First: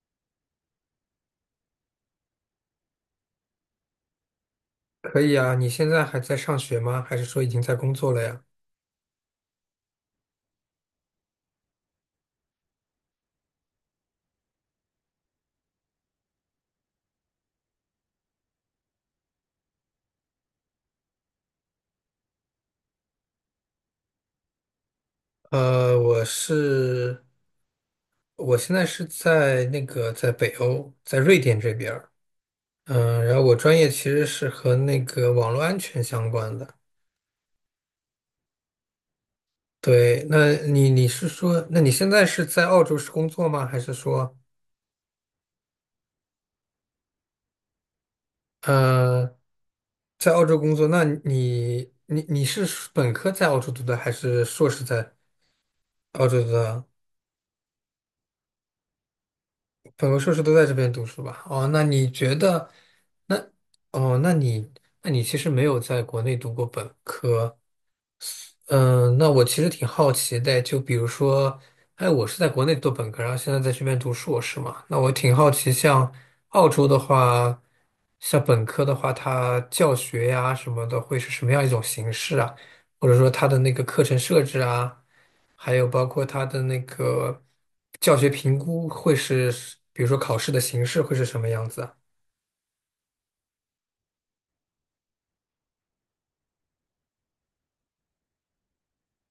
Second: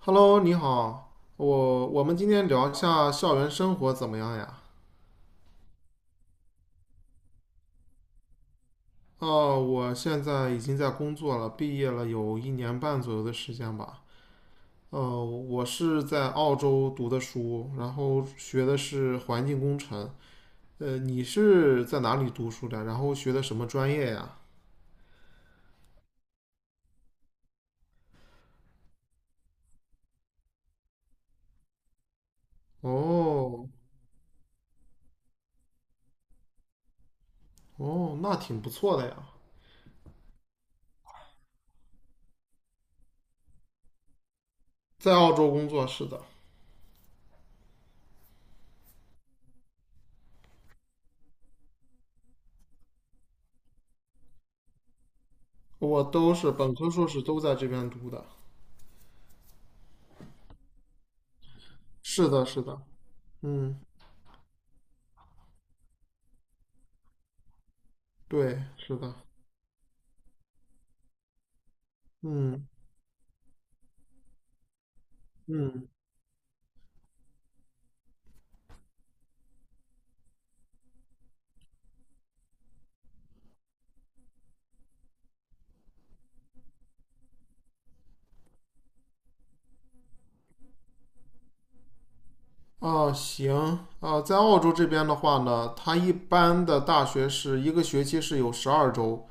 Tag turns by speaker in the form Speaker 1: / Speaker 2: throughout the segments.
Speaker 1: Hello，你好，我们今天聊一下校园生活怎么样呀？
Speaker 2: 可以啊，你现在还在上学吗？还是说已经在工作了呀？
Speaker 1: 哦，我现在已经在工作了，毕业了有1年半左右的时间吧。我是在澳洲读的书，然后学的是环境工程。你是在哪里读书的？然后学的什么专业呀？
Speaker 2: 呃，我是，我现在是在那个在北欧，在瑞典这边儿。然后我
Speaker 1: 哦，
Speaker 2: 专业其实是和那个网络安全相关的。
Speaker 1: 哦，那挺不错的呀，
Speaker 2: 对，那你是说，那你现在是在澳洲是工作吗？还是说，
Speaker 1: 在澳洲工作，是的，
Speaker 2: 呃，在澳洲工作？那你是本科在澳洲读的，还是硕士在
Speaker 1: 我
Speaker 2: 澳
Speaker 1: 都
Speaker 2: 洲
Speaker 1: 是
Speaker 2: 读
Speaker 1: 本
Speaker 2: 的？
Speaker 1: 科、硕士都在这边读的。
Speaker 2: 本科硕士都在这边读书吧？哦，那你
Speaker 1: 是
Speaker 2: 觉
Speaker 1: 的，是
Speaker 2: 得，
Speaker 1: 的，
Speaker 2: 那
Speaker 1: 嗯，
Speaker 2: 哦，那你那你其实没有在国内读过本科，
Speaker 1: 对，是的。
Speaker 2: 嗯，那我其实挺好奇的，就比如说，哎，我是在国
Speaker 1: 嗯
Speaker 2: 内读本科，然后现在在这边读硕士嘛，那我挺好奇，
Speaker 1: 嗯，
Speaker 2: 像澳洲的话，像本科的话，它教学呀什么的会是什么样一种形式啊？或者说它的那个课程设置啊，还有包括它的那个教学评估会是，比如说考试的形式会是什么样子啊？
Speaker 1: 哦，行，啊，在澳洲这边的话呢，它一般的大学是一个学期是有12周，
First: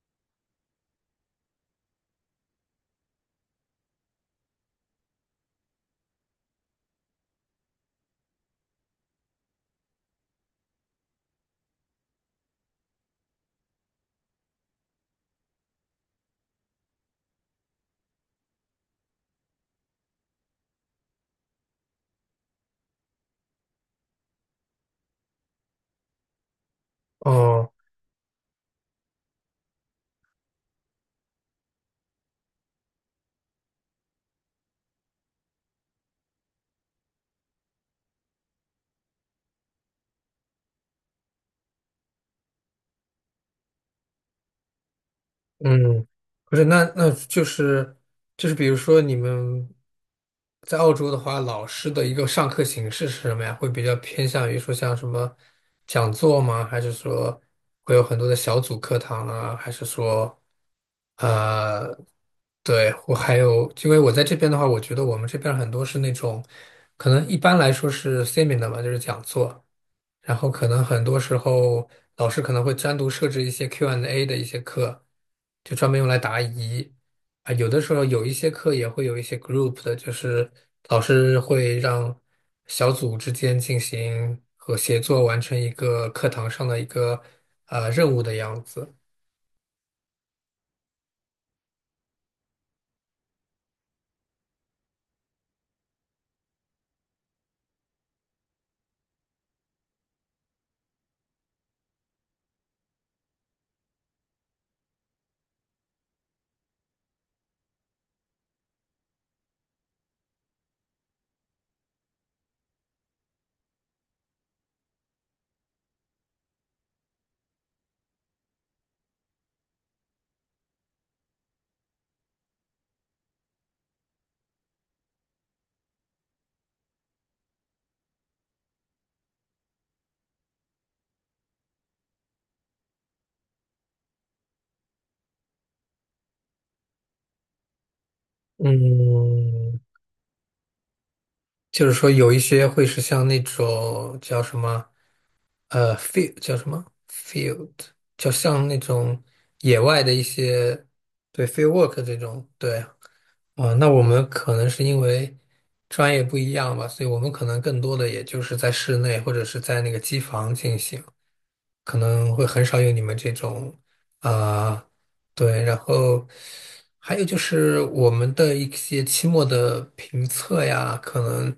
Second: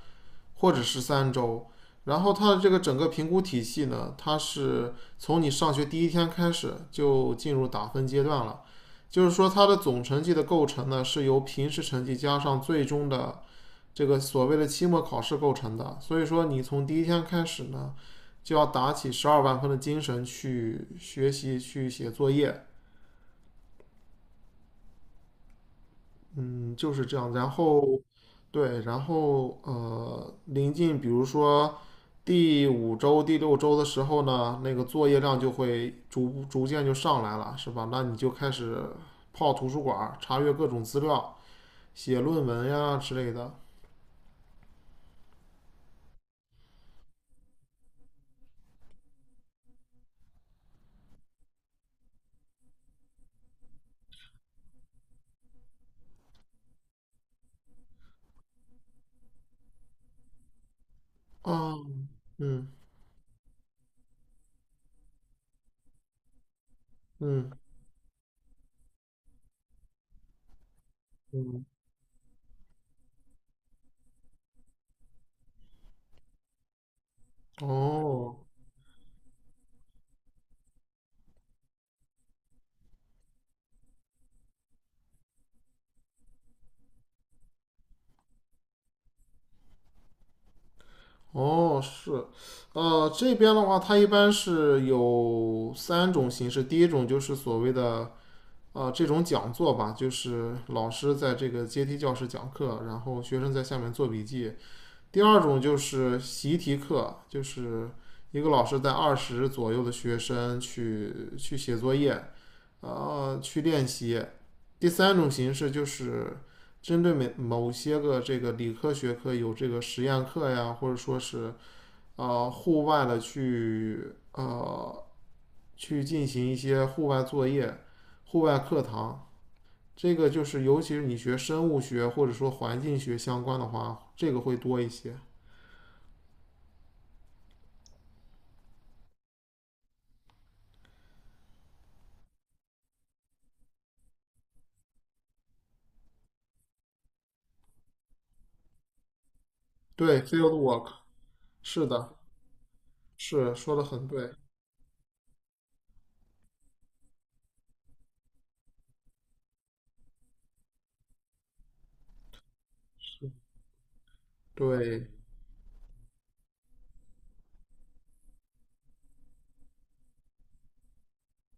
Speaker 1: 或者是3周。然后它的这个整个评估体系呢，它是从你上学第一天开始就进入打分阶段了，就是说它的总成绩的构成呢，是由平时成绩加上最终的这个所谓的期末考试构成的。所以说你从第一天开始呢，就要打起十二万分的精神去学习、去写作业，嗯，就是这样。然
Speaker 2: 哦
Speaker 1: 后对，然后临近比如说第五周、第六周的时候呢，那个作业量就会逐渐就上来了，是吧？那你就开始泡图书馆，查阅各种资料，写论文呀之类的。
Speaker 2: 嗯，不是，那就是，比如说你们在澳洲的话，老师的一个上课形式是什么呀？会比较偏向于说像什么讲座吗？还是说会有很多的小组课堂啊？还是说
Speaker 1: 啊，
Speaker 2: 呃，
Speaker 1: 嗯
Speaker 2: 对，我还有，因为我在这边的话，我觉得我们这边很多是那种可能一
Speaker 1: 嗯
Speaker 2: 般来说是 seminar 嘛，就是讲座。然后可能很多时
Speaker 1: 嗯，
Speaker 2: 候老师可能会单独设置一些 Q&A 的一些课，就专门用来答疑。啊，有的时候有一
Speaker 1: 哦
Speaker 2: 些课也会有一些 group 的，就是老师会让小组之间进行和协作，完成一个课堂上的一个任务的样子。
Speaker 1: 哦，是，这边的话，它一般是有三种形式。第一种就是所谓的这种讲座吧，就是老师在这个阶梯教室讲课，然后学生在下面做笔记，第二种就是习题课，就是一个老师带20左右的学生去写作业，去练习。第三种形式就是针对某些个这个理科学科有这个实验课呀，或者说是户外的去进行一些户外作业、户外课堂。这个就是，尤其是你学生物学或者说环境学相关的话，这个会多一些。
Speaker 2: 嗯，就是说有一些会是像那种叫什么，field 叫什么 field，就像那种野外的一
Speaker 1: 对，field
Speaker 2: 些，
Speaker 1: work，
Speaker 2: 对 field
Speaker 1: 是
Speaker 2: work
Speaker 1: 的，
Speaker 2: 这种，对，
Speaker 1: 是
Speaker 2: 啊，
Speaker 1: 说的
Speaker 2: 那我
Speaker 1: 很
Speaker 2: 们
Speaker 1: 对，
Speaker 2: 可能是因为专业不一样吧，所以我们可能更多的也就是在室内或者是在那个机房进行，可能会很少有你们这种，啊、
Speaker 1: 对，
Speaker 2: 对，然后还有就是我们的一些期末的评测呀，可能。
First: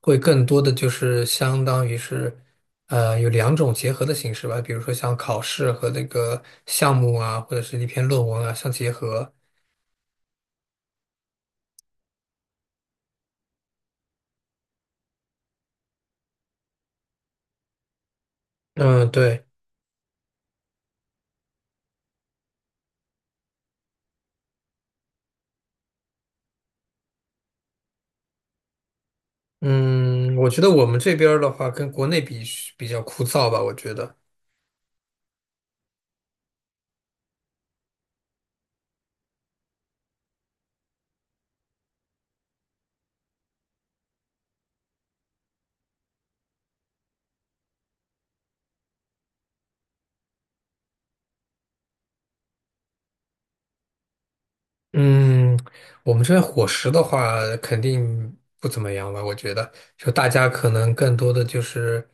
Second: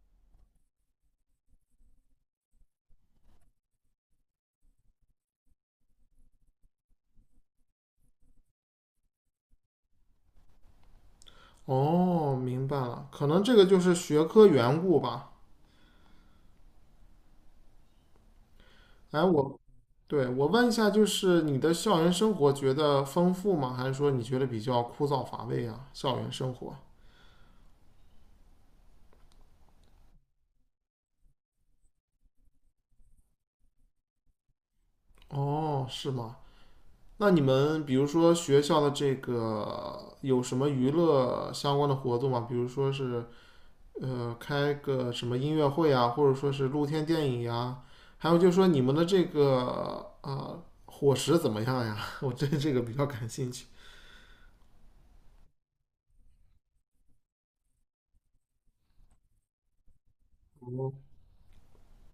Speaker 2: 会更多的就是相当于是，有两种结合的形式吧，比如说像考试和那个项目啊，或者是一篇论文啊相结合。
Speaker 1: 哦，明白了，可能这个就是学科缘故吧。
Speaker 2: 嗯，
Speaker 1: 哎，
Speaker 2: 对，
Speaker 1: 我，对，我问一下，就是你的校园生活觉得丰富吗？还是说你觉得比较枯燥乏味啊？校园生活？
Speaker 2: 嗯，我觉得我们这边儿的话，跟国内比较枯燥吧，我觉得。
Speaker 1: 哦，是吗？那你们比如说学校的这个有什么娱乐相关的活动吗？比如说是开个什么音乐会啊，或者说是露天电影呀、还有就是说你们的这个啊，伙食怎么样呀？我对这个比较感兴趣。
Speaker 2: 嗯，我们这边伙食的话，肯定不怎么样吧？我觉得，就大家可能更多的就是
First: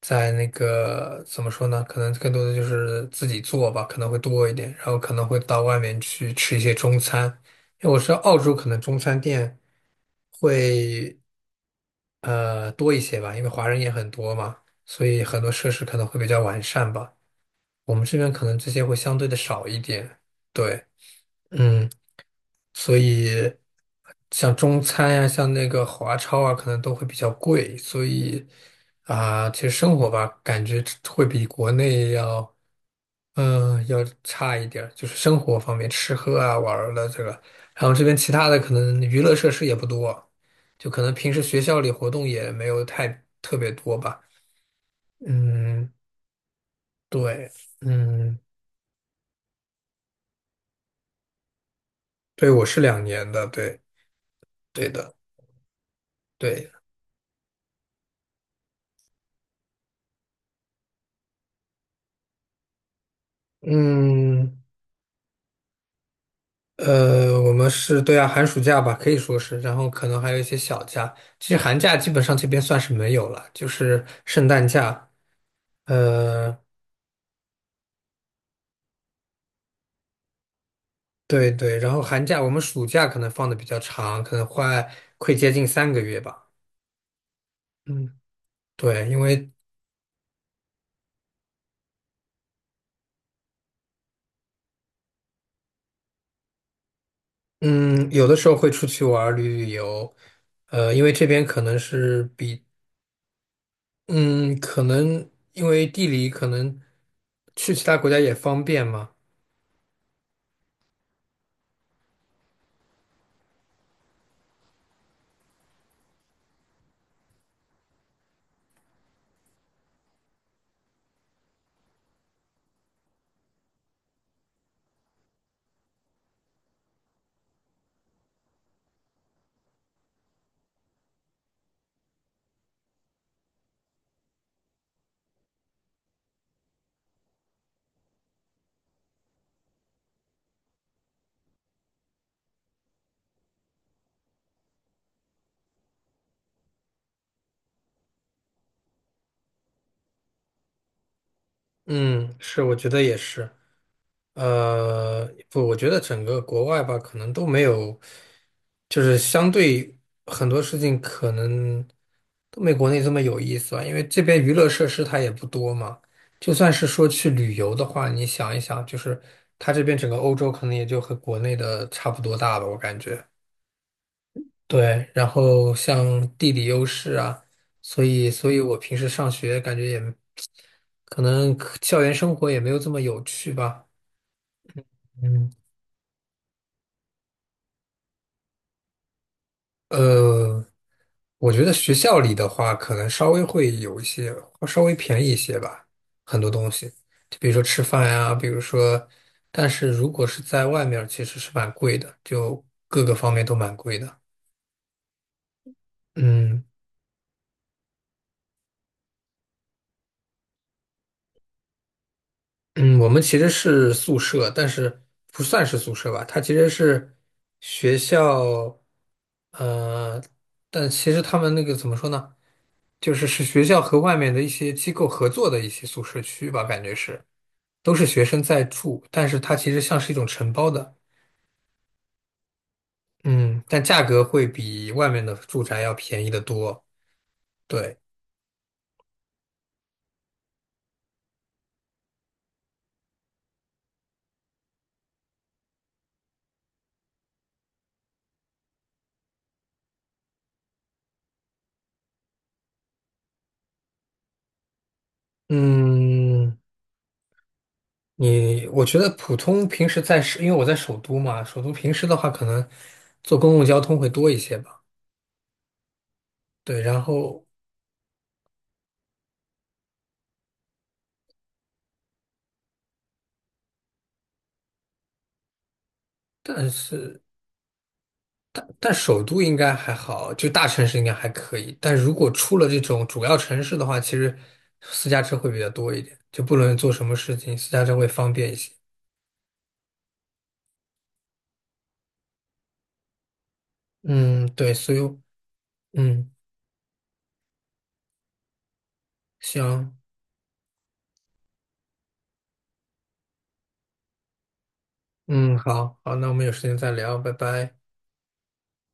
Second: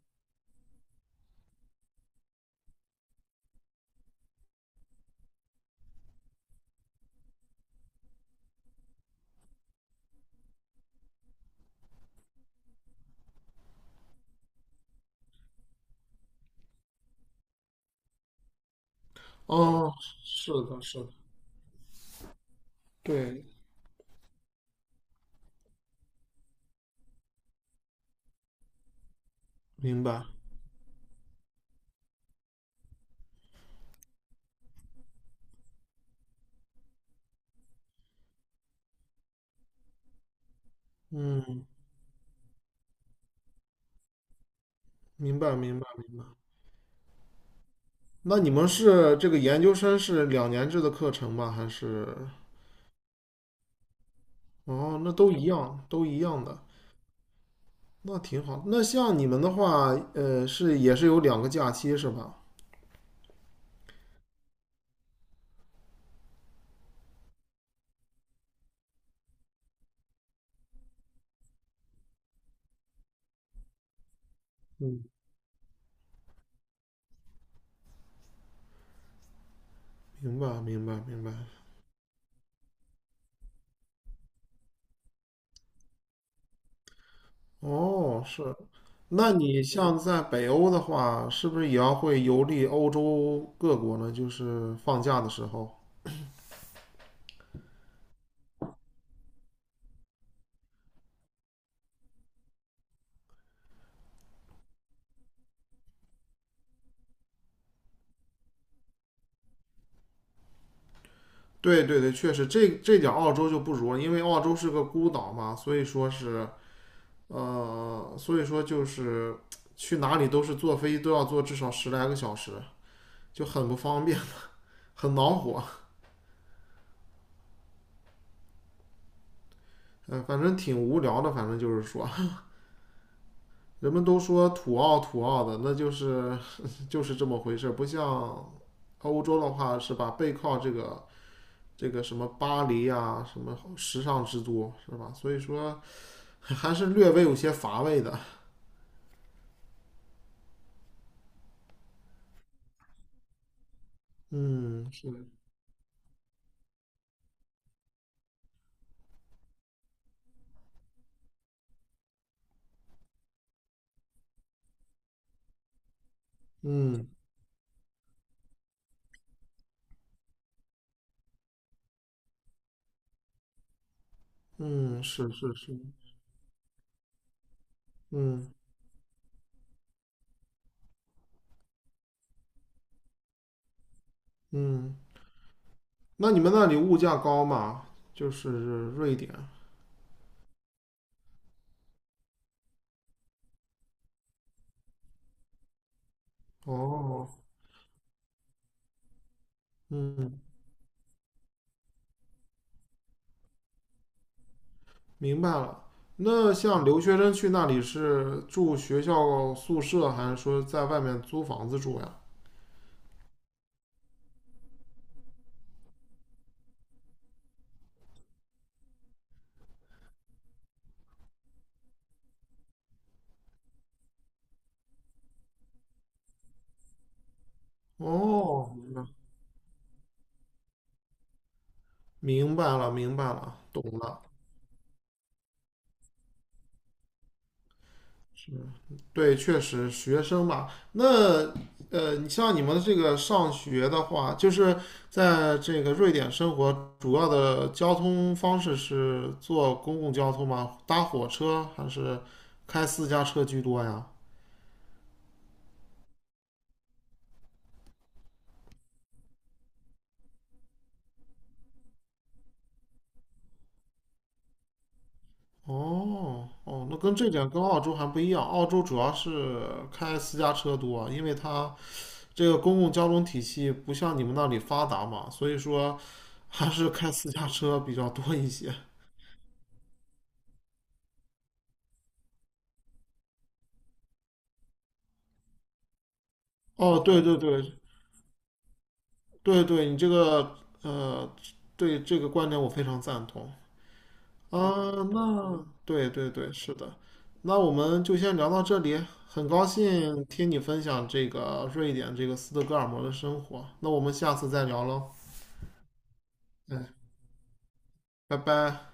Speaker 2: 在那个怎么说呢？可能更多的就是自己做吧，可能会多一点，然后可能会到外面去吃一些中餐。因为我知道澳洲可能中餐店会多一些吧，因为华人也很多嘛，所以很多设施可能会比较完善吧。我们这边可能这些会相对的少一
Speaker 1: 哦，
Speaker 2: 点。
Speaker 1: 是的，
Speaker 2: 对，
Speaker 1: 是的，
Speaker 2: 嗯。所以
Speaker 1: 对，
Speaker 2: 像中餐呀、像那个华超啊，可能都会比较贵，所以啊、其实生
Speaker 1: 明
Speaker 2: 活
Speaker 1: 白，
Speaker 2: 吧，感觉会比国内要，要差一点儿，就是生活方面，吃喝啊、玩儿的这个，然后这边其他的可能娱乐设施也不多，就可能平时学
Speaker 1: 嗯，
Speaker 2: 校里活动也没有太特别多吧。
Speaker 1: 明白，明白，
Speaker 2: 嗯，
Speaker 1: 明白。
Speaker 2: 对，嗯，
Speaker 1: 那你们是这个研究生是2年制的课程吗？还是？
Speaker 2: 对，我是2年的，对，对
Speaker 1: 哦，那
Speaker 2: 的，
Speaker 1: 都一样，都一样的，
Speaker 2: 对，
Speaker 1: 那挺好。那像你们的话，是也是有两个假期是吧？
Speaker 2: 嗯。我们是对啊，寒暑假吧，可以说是，然后可能还有一些小假。其实寒假基本上这边算是没有了，就是圣诞
Speaker 1: 嗯，
Speaker 2: 假。呃，
Speaker 1: 明白，明白，明白。
Speaker 2: 对对，然后寒假我们暑假可能放的比较长，可能快接近3个月吧。嗯，
Speaker 1: 哦，是。
Speaker 2: 对，因
Speaker 1: 那
Speaker 2: 为
Speaker 1: 你像在北欧的话，是不是也要会游历欧洲各国呢？就是放假的时候。
Speaker 2: 嗯，有的时候会出去玩儿旅游。因为这边可能是比嗯，可能因为地理可能去其他国家也方便嘛。
Speaker 1: 对对对，确实，这点澳洲就不如了，因为澳洲是个孤岛嘛，所以说是，所以说就是去哪里都是坐飞机都要坐至少10来个小时，就很不方便，很恼火。嗯、反正挺无聊的，反正就是说，人们都说土澳土澳的，那就是这么回事，不像欧洲的话是吧？背靠这个什么巴黎啊，什么时尚之都是吧？所以说还是略微有些乏味的。
Speaker 2: 嗯，是，我觉得也是。
Speaker 1: 嗯，是的，
Speaker 2: 不，我觉得整个国外吧，可能都没有，就是相对很多事情可能都没国内这么有意思吧，因为这边娱乐设施它也不多嘛。就算是说
Speaker 1: 嗯
Speaker 2: 去旅游的话，你想一想，就是它这边整个欧洲可能也就和国内的差不多大吧，我感觉。
Speaker 1: 嗯，
Speaker 2: 对，然
Speaker 1: 是是
Speaker 2: 后
Speaker 1: 是，
Speaker 2: 像地理优势啊，所以
Speaker 1: 嗯
Speaker 2: 所以我平时上学感觉也可能校园生活也没有这么有趣吧。
Speaker 1: 嗯。
Speaker 2: 嗯，
Speaker 1: 那你们那里物价高吗？就是瑞典。
Speaker 2: 呃，我觉得学校里的话，可能稍微会有一些，稍微便宜一些吧，很多东西，
Speaker 1: 哦，
Speaker 2: 就比如说吃饭呀，比如说，但是如果
Speaker 1: 嗯，
Speaker 2: 是在外面儿其实是蛮贵的，就各个方面都蛮贵的。
Speaker 1: 明白了。那
Speaker 2: 嗯。
Speaker 1: 像留学生去那里是住学校宿舍，还是说在外面租房子住呀？
Speaker 2: 嗯，我们其实是宿舍，但是不算是宿舍吧，它其实是学校，呃，但其实他们那个怎么说呢，就是是学校和外面的一些机构合作的一些宿舍区吧，感觉是都是学生在
Speaker 1: 哦，
Speaker 2: 住，但是它其实像是一种承包的，
Speaker 1: 明白了，明白了，
Speaker 2: 嗯，但
Speaker 1: 懂
Speaker 2: 价
Speaker 1: 了。
Speaker 2: 格会比外面的住宅要便宜得多，对，
Speaker 1: 对，确实，学生嘛，那你像你们这个上学的话，就是在这个瑞典生活，主要的交通方式是坐公共交通吗？搭火车还是开私家车居多呀？
Speaker 2: 嗯。我觉得普通平时因为我在首都嘛，首都平时的话可能坐公共交通会多一些吧。
Speaker 1: 哦
Speaker 2: 对，
Speaker 1: 哦，那
Speaker 2: 然
Speaker 1: 跟这
Speaker 2: 后
Speaker 1: 点跟澳洲还不一样，澳洲主要是开私家车多，因为它这个公共交通体系不像你们那里发达嘛，所以说
Speaker 2: 但
Speaker 1: 还是开
Speaker 2: 是
Speaker 1: 私家车比较多一些。
Speaker 2: 但首都应该还好，就大城市应该还可以。但如果出了这种主要城市的话，其实私家车会比较多一点，就不论做
Speaker 1: 哦，
Speaker 2: 什么
Speaker 1: 对
Speaker 2: 事
Speaker 1: 对
Speaker 2: 情，
Speaker 1: 对
Speaker 2: 私家车会方便一些。
Speaker 1: 对对，你这个呃，对这个观点我非常赞同。
Speaker 2: 嗯，对，
Speaker 1: 啊，
Speaker 2: 所以我
Speaker 1: 那对对
Speaker 2: 嗯，
Speaker 1: 对，是的，那我们就先聊到这里。很高
Speaker 2: 行，
Speaker 1: 兴听你分享这个瑞典这个斯德哥尔摩的生活，那我们下次再聊喽。
Speaker 2: 嗯，好好，那我们有时间
Speaker 1: 嗯，
Speaker 2: 再聊，拜拜。
Speaker 1: 拜拜。